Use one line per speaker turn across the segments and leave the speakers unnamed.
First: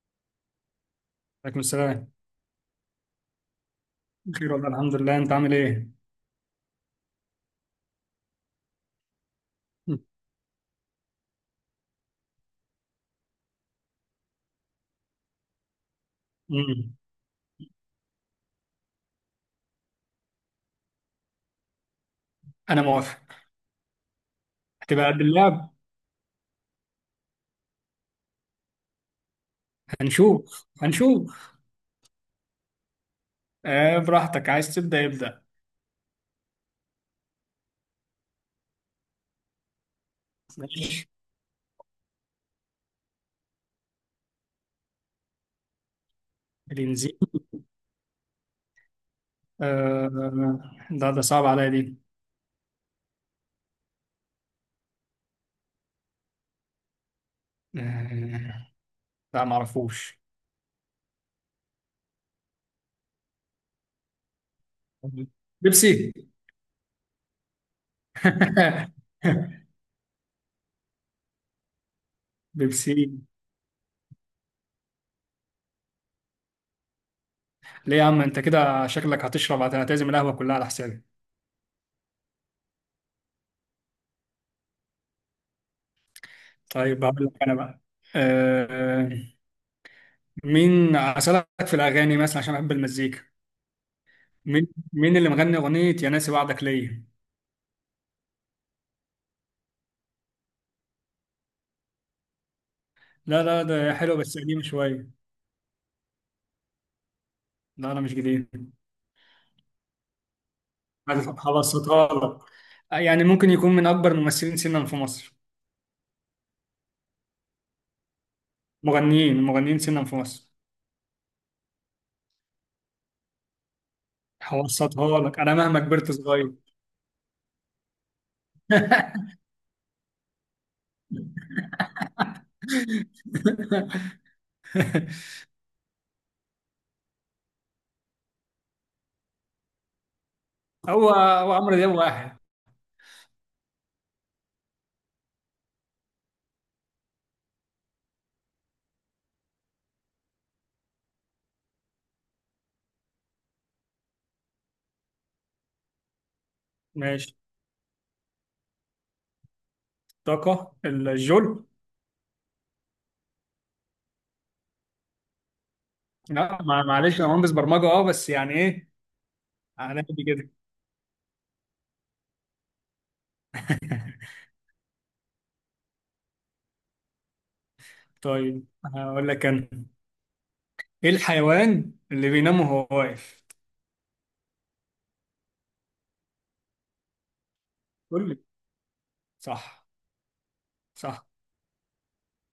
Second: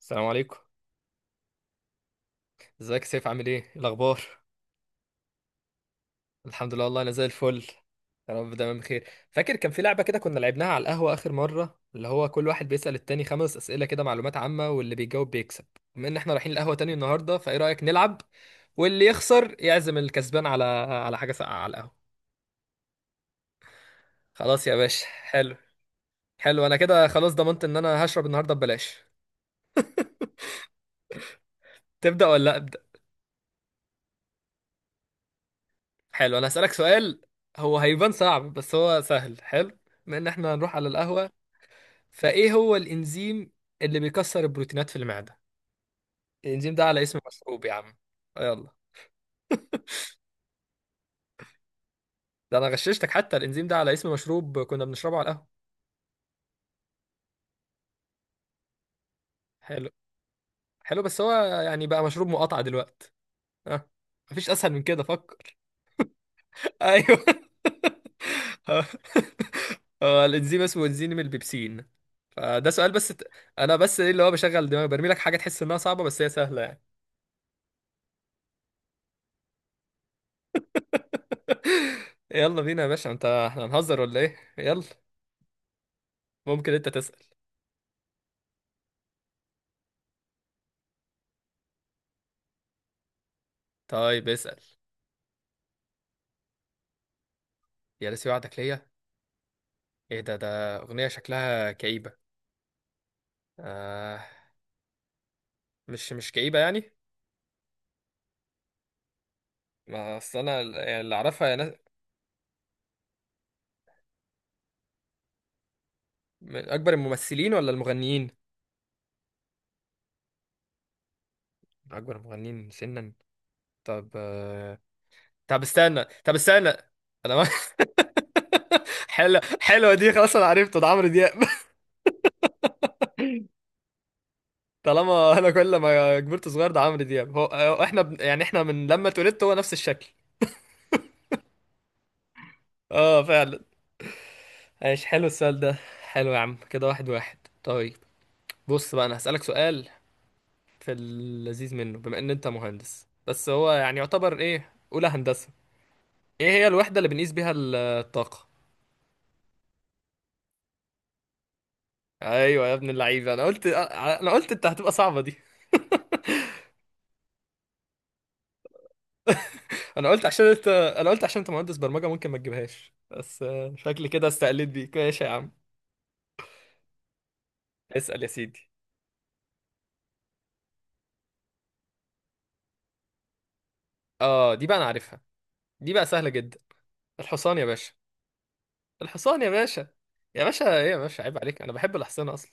السلام عليكم.
عليكم السلام.
ازيك يا سيف، عامل ايه؟ إيه الاخبار؟
بخير والله، الحمد لله، انت عامل ايه؟
الحمد لله والله، انا زي الفل. يا رب دايما بخير. فاكر كان في لعبه كده كنا لعبناها على القهوه اخر مره، اللي هو كل واحد بيسأل التاني خمس اسئله كده معلومات عامه، واللي بيجاوب بيكسب. بما ان احنا رايحين القهوه تاني
مم.
النهارده، فايه رايك نلعب؟ واللي يخسر يعزم الكسبان على حاجه ساقعه على القهوه.
انا موافق.
خلاص يا باشا،
هتبقى قد
حلو.
اللعب؟
حلو، انا كده خلاص ضمنت ان انا هشرب النهارده ببلاش.
هنشوف هنشوف.
تبدأ ولا ابدأ؟
آه، براحتك، عايز تبدا يبدا.
حلو، انا هسألك سؤال. هو هيبان صعب بس هو سهل، حلو. بما ان احنا هنروح على
ماشي.
القهوه، فايه هو الانزيم اللي بيكسر البروتينات في المعده؟ الانزيم ده على اسم
الانزيم.
مشروب يا عم. آه، يلا.
آه، ده صعب عليا دي.
ده انا غششتك، حتى الانزيم ده على اسم مشروب كنا بنشربه على القهوه.
آه، لا
حلو.
معرفوش.
حلو بس هو يعني بقى مشروب مقاطعه دلوقتي. ها؟ مفيش اسهل من كده، فكر.
بيبسي.
ايوه. هو الانزيم اسمه انزيم البيبسين. فده سؤال بس
بيبسي.
ت... انا بس ايه اللي هو بشغل دماغي، برمي لك حاجه تحس انها صعبه بس هي سهله يعني.
ليه يا عم، انت كده شكلك هتشرب هتعتزم القهوه كلها على حسابي.
يلا بينا يا باشا، انت احنا هنهزر ولا ايه؟ يلا. ممكن انت
طيب،
تسأل.
هقول لك انا بقى. آه، مين اسالك في الاغاني مثلا عشان بحب المزيكا.
طيب، اسأل.
مين اللي مغني اغنيه يا ناسي وعدك ليا؟
يا ناسي وعدك ليا. ايه ده اغنية شكلها كئيبة؟
لا لا، ده حلو
آه.
بس قديم شويه.
مش كئيبة يعني.
لا، انا مش جديد.
ما اصل انا اللي اعرفها يا ناس.
هبسطها لك. يعني ممكن يكون من اكبر الممثلين سنا في مصر.
من اكبر الممثلين ولا المغنيين؟
مغنيين، مغنيين سنا في مصر.
من اكبر المغنيين سنا. طب، آه.
هبسطها لك، انا
طب
مهما
استنى
كبرت
طب
صغير.
استنى انا ما... حلوة حلوة دي، خلاص انا عرفته ده عمرو دياب. طالما انا كل ما كبرت صغير ده عمرو دياب هو، احنا يعني احنا من لما اتولدت هو نفس الشكل.
هو هو عمرو دياب واحد.
اه فعلا. ايش حلو السؤال ده. حلو يا عم كده، واحد واحد. طيب. بص بقى، انا هسألك سؤال. في اللذيذ منه بما ان انت مهندس، بس هو يعني يعتبر ايه اولى هندسة. ايه هي الوحدة اللي بنقيس
ماشي.
بيها الطاقة؟
طاقه الجول.
ايوه يا ابن اللعيبة، انا قلت انت هتبقى صعبة دي.
لا، معلش، انا مهندس برمجه، بس يعني ايه. على
انا
قد
قلت عشان
كده.
انت انا قلت عشان انت مهندس برمجة ممكن ما تجيبهاش بس، شكلي كده استقلت بيك. ماشي يا عم، اسأل يا
طيب،
سيدي.
هقول لك انا. ايه الحيوان اللي بينام وهو واقف؟
اه، دي بقى انا عارفها. دي بقى سهلة جدا. الحصان يا باشا.
قول لي.
الحصان يا باشا.
صح
يا باشا ايه يا باشا،
صح،
عيب عليك، انا بحب الاحصنة اصلا.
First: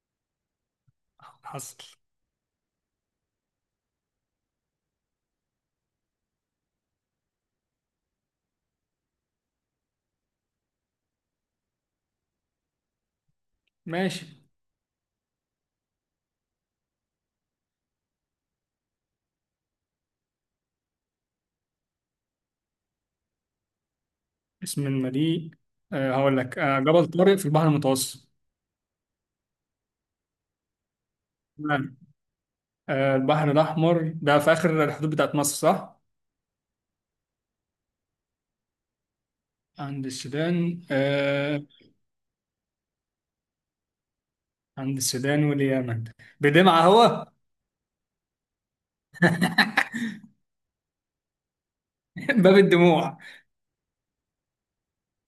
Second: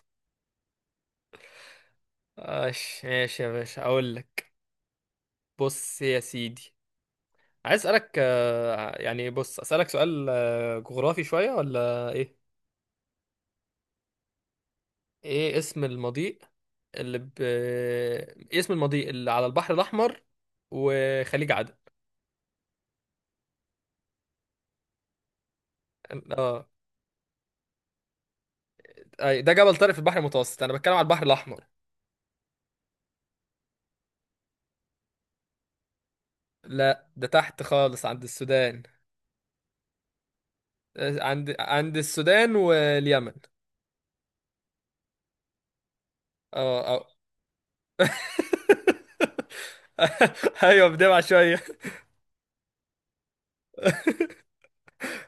حصل.
ماشي ماشي يا باشا، اقول لك. بص يا سيدي. عايز اسالك، يعني بص اسالك سؤال جغرافي شويه ولا ايه؟
ماشي.
ايه اسم المضيق اللي ب... إيه اسم المضيق اللي على البحر الاحمر وخليج عدن؟
اسم المدينة. هقول لك،
اه.
جبل طارق في البحر المتوسط.
أي، ده جبل طارق في البحر المتوسط، انا بتكلم على البحر الاحمر.
تمام. أه، البحر الأحمر ده في آخر الحدود بتاعت مصر صح؟
لا، ده تحت خالص عند السودان.
عند السودان
آه، عند
أه.
عند السودان واليمن.
عند السودان واليمن.
اه
بدمعة
اه.
هو.
ايوه، بدمع شويه.
باب الدموع.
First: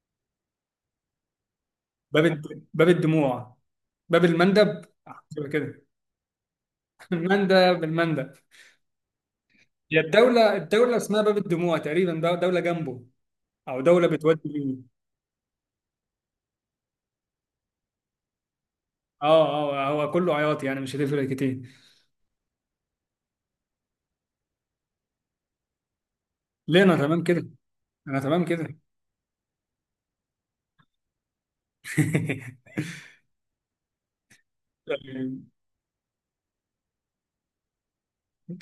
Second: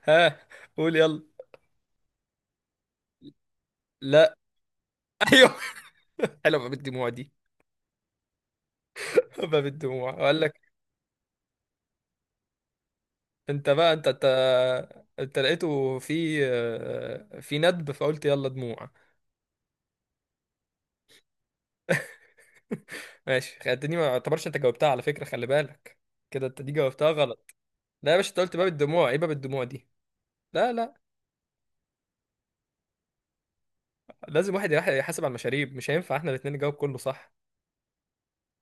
ها؟ قول يلا.
باب الدموع. باب
لا.
المندب. شبه
ايوه.
كده.
حلوه بقى بالدموع دي.
المندب المندب.
باب
هي
الدموع وقال
الدولة
لك.
الدولة اسمها باب الدموع تقريبا، ده دولة جنبه،
انت
أو
بقى
دولة بتودي ليه.
انت لقيته في ندب فقلت يلا دموع.
اه اه، هو كله عياط يعني مش هتفرق كتير.
ماشي خدتني، ما اعتبرش انت جاوبتها على فكرة، خلي بالك. كده انت دي
لينا
جاوبتها
تمام كده.
غلط. لا يا
انا
باشا، انت
تمام
قلت باب
كده.
الدموع، ايه باب الدموع دي؟ لا، لا. لازم واحد يحاسب على
طيب.
المشاريب، مش هينفع احنا الاتنين نجاوب كله صح.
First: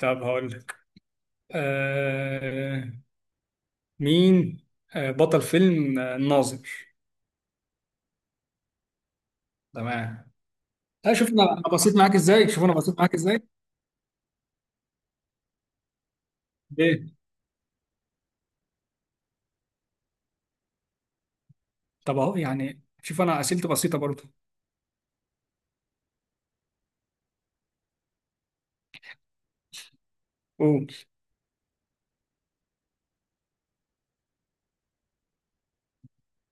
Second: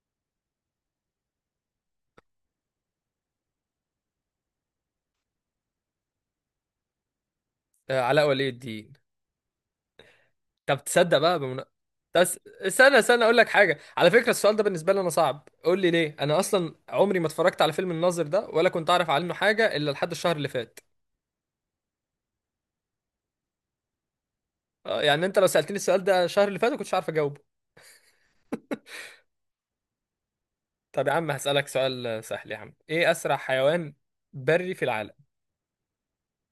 طب هقول لك. آه مين بطل فيلم الناظر.
آه، علاء ولي الدين.
تمام.
طب
آه،
تصدق
شوف
بقى
انا
بمنا...
أنا بسيط معاك
بس
ازاي، شوف انا
استنى
بسيط معاك
استنى اقول لك
ازاي.
حاجه على فكره، السؤال ده بالنسبه لي انا صعب، قول لي ليه، انا اصلا
ليه؟
عمري ما اتفرجت على فيلم الناظر ده ولا كنت اعرف عنه حاجه الا لحد الشهر اللي فات.
طب اهو، يعني شوف انا اسئلتي بسيطه برضه.
آه، يعني انت لو سألتني السؤال ده الشهر اللي فات كنتش عارف اجاوبه.
قول.
طب يا عم هسألك سؤال سهل يا عم، ايه اسرع حيوان بري في العالم؟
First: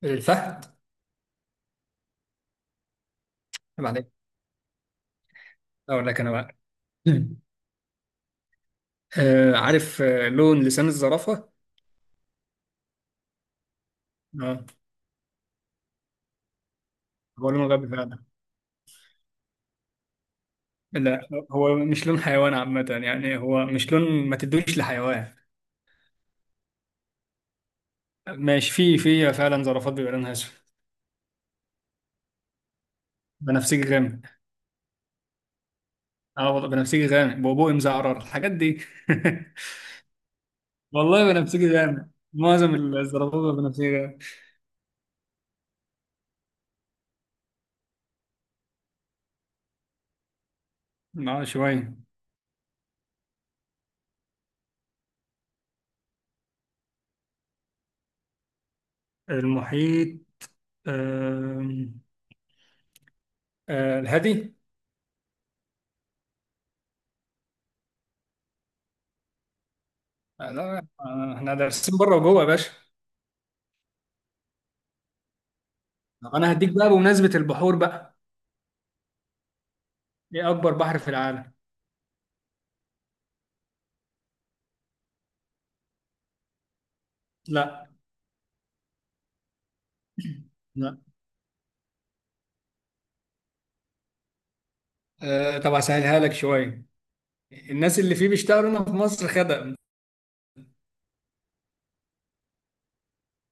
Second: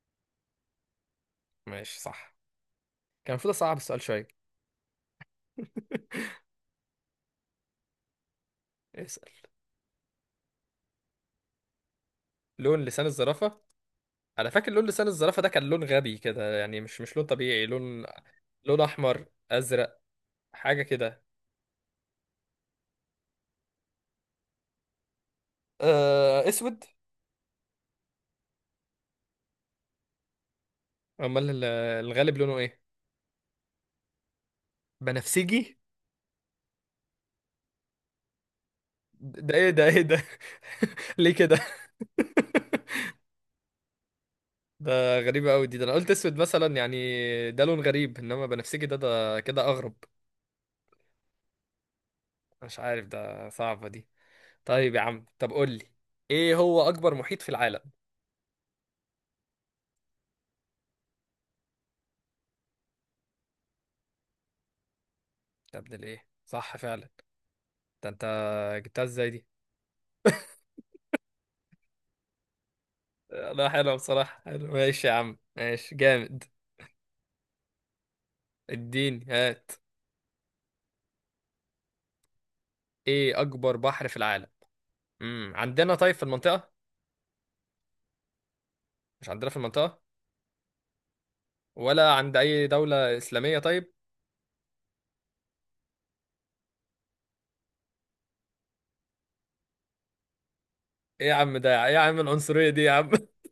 الفهد.
ماشي، صح. كان المفروض اصعب
عيب
السؤال
عليك.
شويه.
اقول لك انا بقى.
اسأل.
آه عارف، لون لسان الزرافة.
لون لسان الزرافة. انا
اه،
فاكر لون لسان الزرافة ده كان لون غبي كده يعني، مش لون
هو
طبيعي،
لون غبي
لون.
فعلا.
لون احمر؟ ازرق؟ حاجة كده.
لا، هو مش لون حيوان عامة، يعني هو مش لون ما تدوش لحيوان.
آه، اسود.
ماشي، في فعلا زرافات بيبقى لونها اسود.
امال الغالب لونه ايه؟
بنفسجي غامق.
بنفسجي؟
اه والله بنفسجي غامق بقبوقي مزعرر الحاجات دي.
ده ايه ده ايه ده؟
والله
ليه كده؟
بنفسجي غامق. معظم الزرابيب بنفسجي غامق.
ده غريبة أوي دي، ده أنا قلت أسود مثلا يعني. ده لون غريب إنما بنفسجي ده كده أغرب.
اه شوية.
مش عارف، ده صعبة دي. طيب يا عم، طب قول لي، إيه هو أكبر محيط في العالم؟
المحيط. آم، آه، الهادي.
يا ابن الإيه صح فعلا! ده أنت جبتها إزاي دي.
آه لا، احنا دارسين بره وجوه يا باشا.
لا، حلوة بصراحة، حلو ماشي يا عم، ماشي
طب
جامد.
انا هديك بقى بمناسبة البحور بقى.
اديني هات.
ايه اكبر بحر في العالم؟
إيه أكبر بحر في العالم؟ عندنا طيب في المنطقة؟
لا
مش عندنا في المنطقة؟
لا.
ولا عند أي دولة إسلامية طيب؟
آه، طب هسهلها لك شوية. الناس اللي فيه بيشتغلوا هنا في مصر خدم.
إيه يا عم ده، إيه يا عم العنصرية دي يا عم؟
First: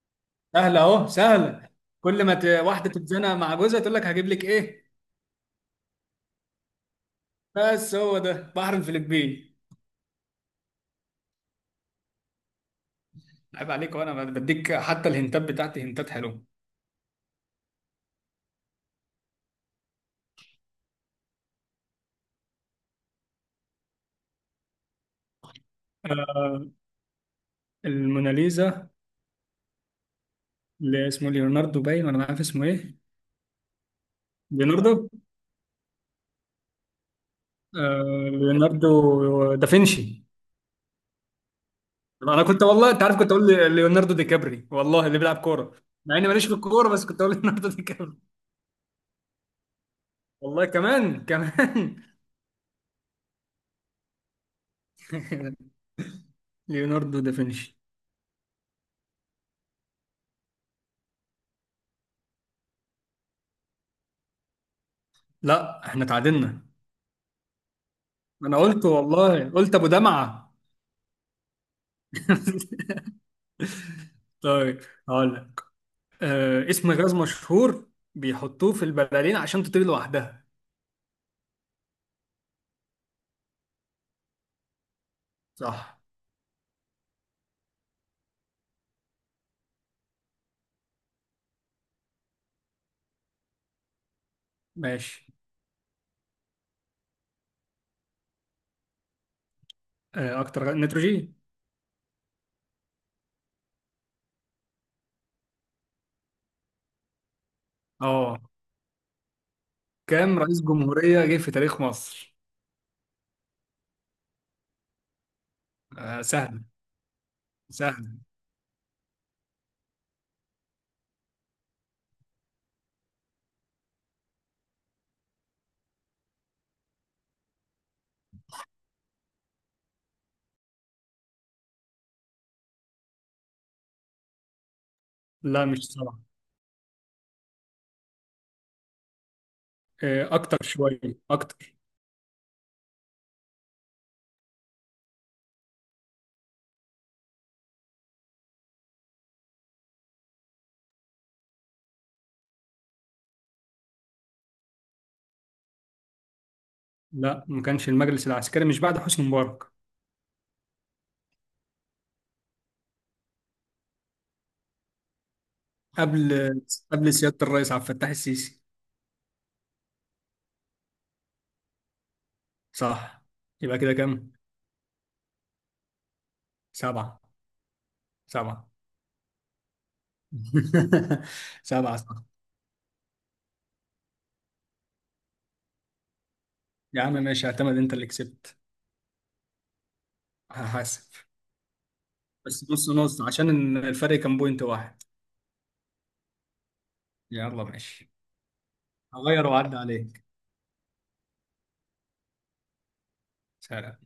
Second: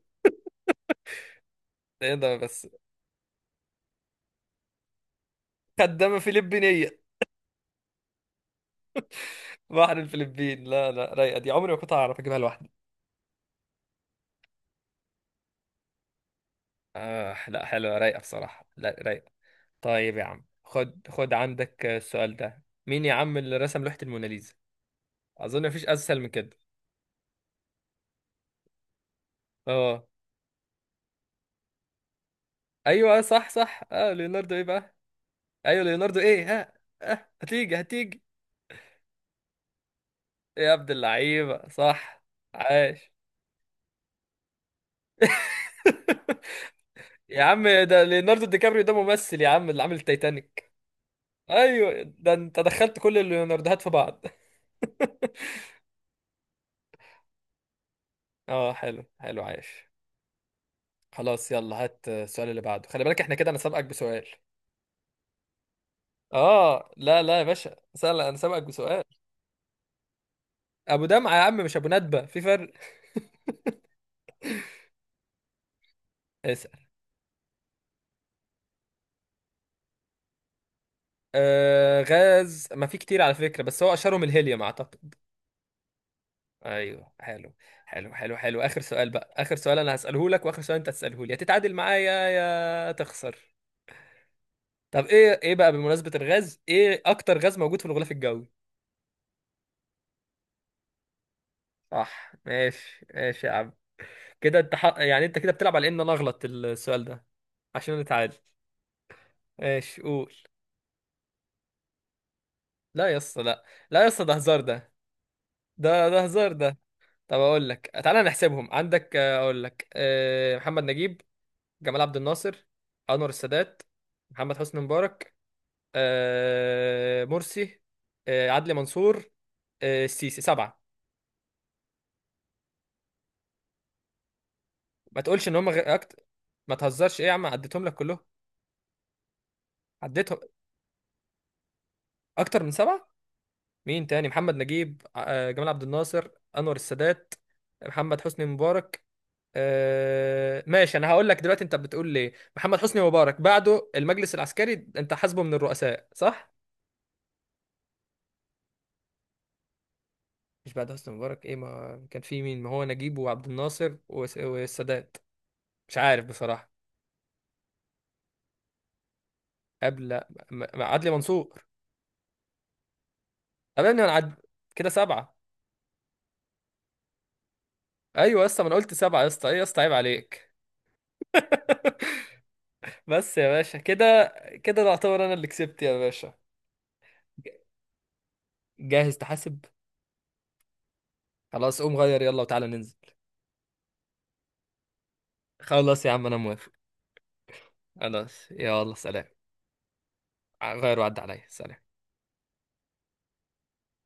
سهلة اهو سهلة.
إيه
كل ما
ده بس؟
واحدة تتزنق مع جوزها تقول لك هجيب لك ايه.
خدامة فلبينية؟
بس هو ده بحر الفلبين.
بحر الفلبين، لا لا، رايقة دي، عمري ما كنت هعرف اجيبها لوحدي.
عيب عليك، وانا بديك حتى الهنتات بتاعتي هنتات حلوه.
آه، لا حلوة رايقة بصراحة، لا رايقة. طيب يا عم، خد خد عندك السؤال ده، مين يا عم اللي رسم لوحة الموناليزا؟ اظن مفيش اسهل من كده.
آه، الموناليزا.
اه.
اللي اسمه ليوناردو باين، ولا مش عارف اسمه ايه.
ايوه صح صح اه، ليوناردو ايه بقى؟
ليوناردو.
ايوه ليوناردو ايه، ها؟ آه. هتيجي هتيجي.
آه، ليوناردو دافنشي.
يا عبد اللعيبة، صح.
طب انا كنت، والله انت
عاش.
عارف، كنت ليوناردو دي كابري، والله اللي بيلعب كوره. مع اني ماليش في الكوره، بس كنت اقول
يا عم،
ليوناردو دي
ده
كابري.
ليوناردو دي كابريو ده ممثل يا عم اللي عامل
والله
التايتانيك.
كمان كمان.
ايوه، ده انت دخلت كل الليوناردوهات في بعض.
ليوناردو دافنشي.
اه، حلو حلو عاش. خلاص يلا، هات السؤال اللي بعده، خلي بالك احنا كده انا سابقك بسؤال.
لا، احنا تعادلنا.
اه، لا لا يا باشا، سأل، انا
انا
سابقك
قلت
بسؤال.
والله، قلت ابو دمعه.
ابو دمعة يا عم مش ابو ندبة، في فرق.
طيب، هقول لك
اسأل.
اسم غاز مشهور بيحطوه في البلالين عشان تطير لوحدها.
آه، غاز ما في كتير على فكرة، بس هو اشهرهم الهيليوم اعتقد.
صح.
ايوه، حلو. حلو حلو حلو، اخر سؤال بقى، اخر سؤال انا هسأله لك واخر سؤال انت هتسأله لي، يا تتعادل معايا يا تخسر. طب
ماشي.
ايه بقى، بمناسبة الغاز، ايه اكتر غاز موجود في الغلاف الجوي؟
نيتروجين.
صح ماشي ماشي يا عم. كده انت يعني انت كده بتلعب على ان انا اغلط السؤال ده عشان نتعادل.
اه.
ايش قول.
كام رئيس جمهورية جه في تاريخ مصر؟
لا يا اسطى، لا. لا يا اسطى، ده هزار ده. ده
آه،
ده هزار
سهل.
ده. طب اقول لك
سهل.
تعالى نحسبهم عندك، اقول لك، محمد نجيب، جمال عبد الناصر، انور السادات، محمد حسني مبارك، مرسي، عدلي منصور، السيسي، سبعة. ما تقولش ان
لا
هم غ...
مش صعب.
أكت... ما تهزرش ايه يا عم، عديتهم لك كلهم،
آه،
عديتهم.
اكتر شوية. اكتر.
اكتر من سبعة؟ مين تاني، محمد نجيب، جمال عبد الناصر، انور السادات، محمد حسني مبارك. آه، ماشي، انا هقول لك دلوقتي انت بتقول ليه محمد حسني مبارك بعده المجلس العسكري، انت حاسبه من الرؤساء صح؟
لا، ما كانش المجلس العسكري مش بعد حسني مبارك.
مش بعد حسني مبارك؟ ايه ما كان في مين، ما هو نجيب وعبد الناصر والسادات. مش عارف
قبل.
بصراحة.
قبل سيادة الرئيس عبد الفتاح السيسي.
قبل. عدلي منصور.
صح. يبقى
قبل
كده
ان انا
كام؟
كده سبعة.
سبعة.
ايوه يا اسطى، ما
سبعة.
انا قلت سبعة يا اسطى، ايه يا اسطى، عيب عليك.
سبعة صح.
بس يا باشا كده، كده ده اعتبر انا اللي كسبت يا باشا.
يا عم ماشي، اعتمد انت اللي كسبت.
جاهز تحاسب؟
هحاسب.
خلاص، قوم غير يلا وتعالى
بس نص
ننزل.
نص عشان الفرق كان بوينت واحد.
خلاص يا عم، انا موافق.
يلا ماشي.
خلاص يلا، سلام.
هغير وأعدي عليك.
غير وعد عليا، سلام.
سلام.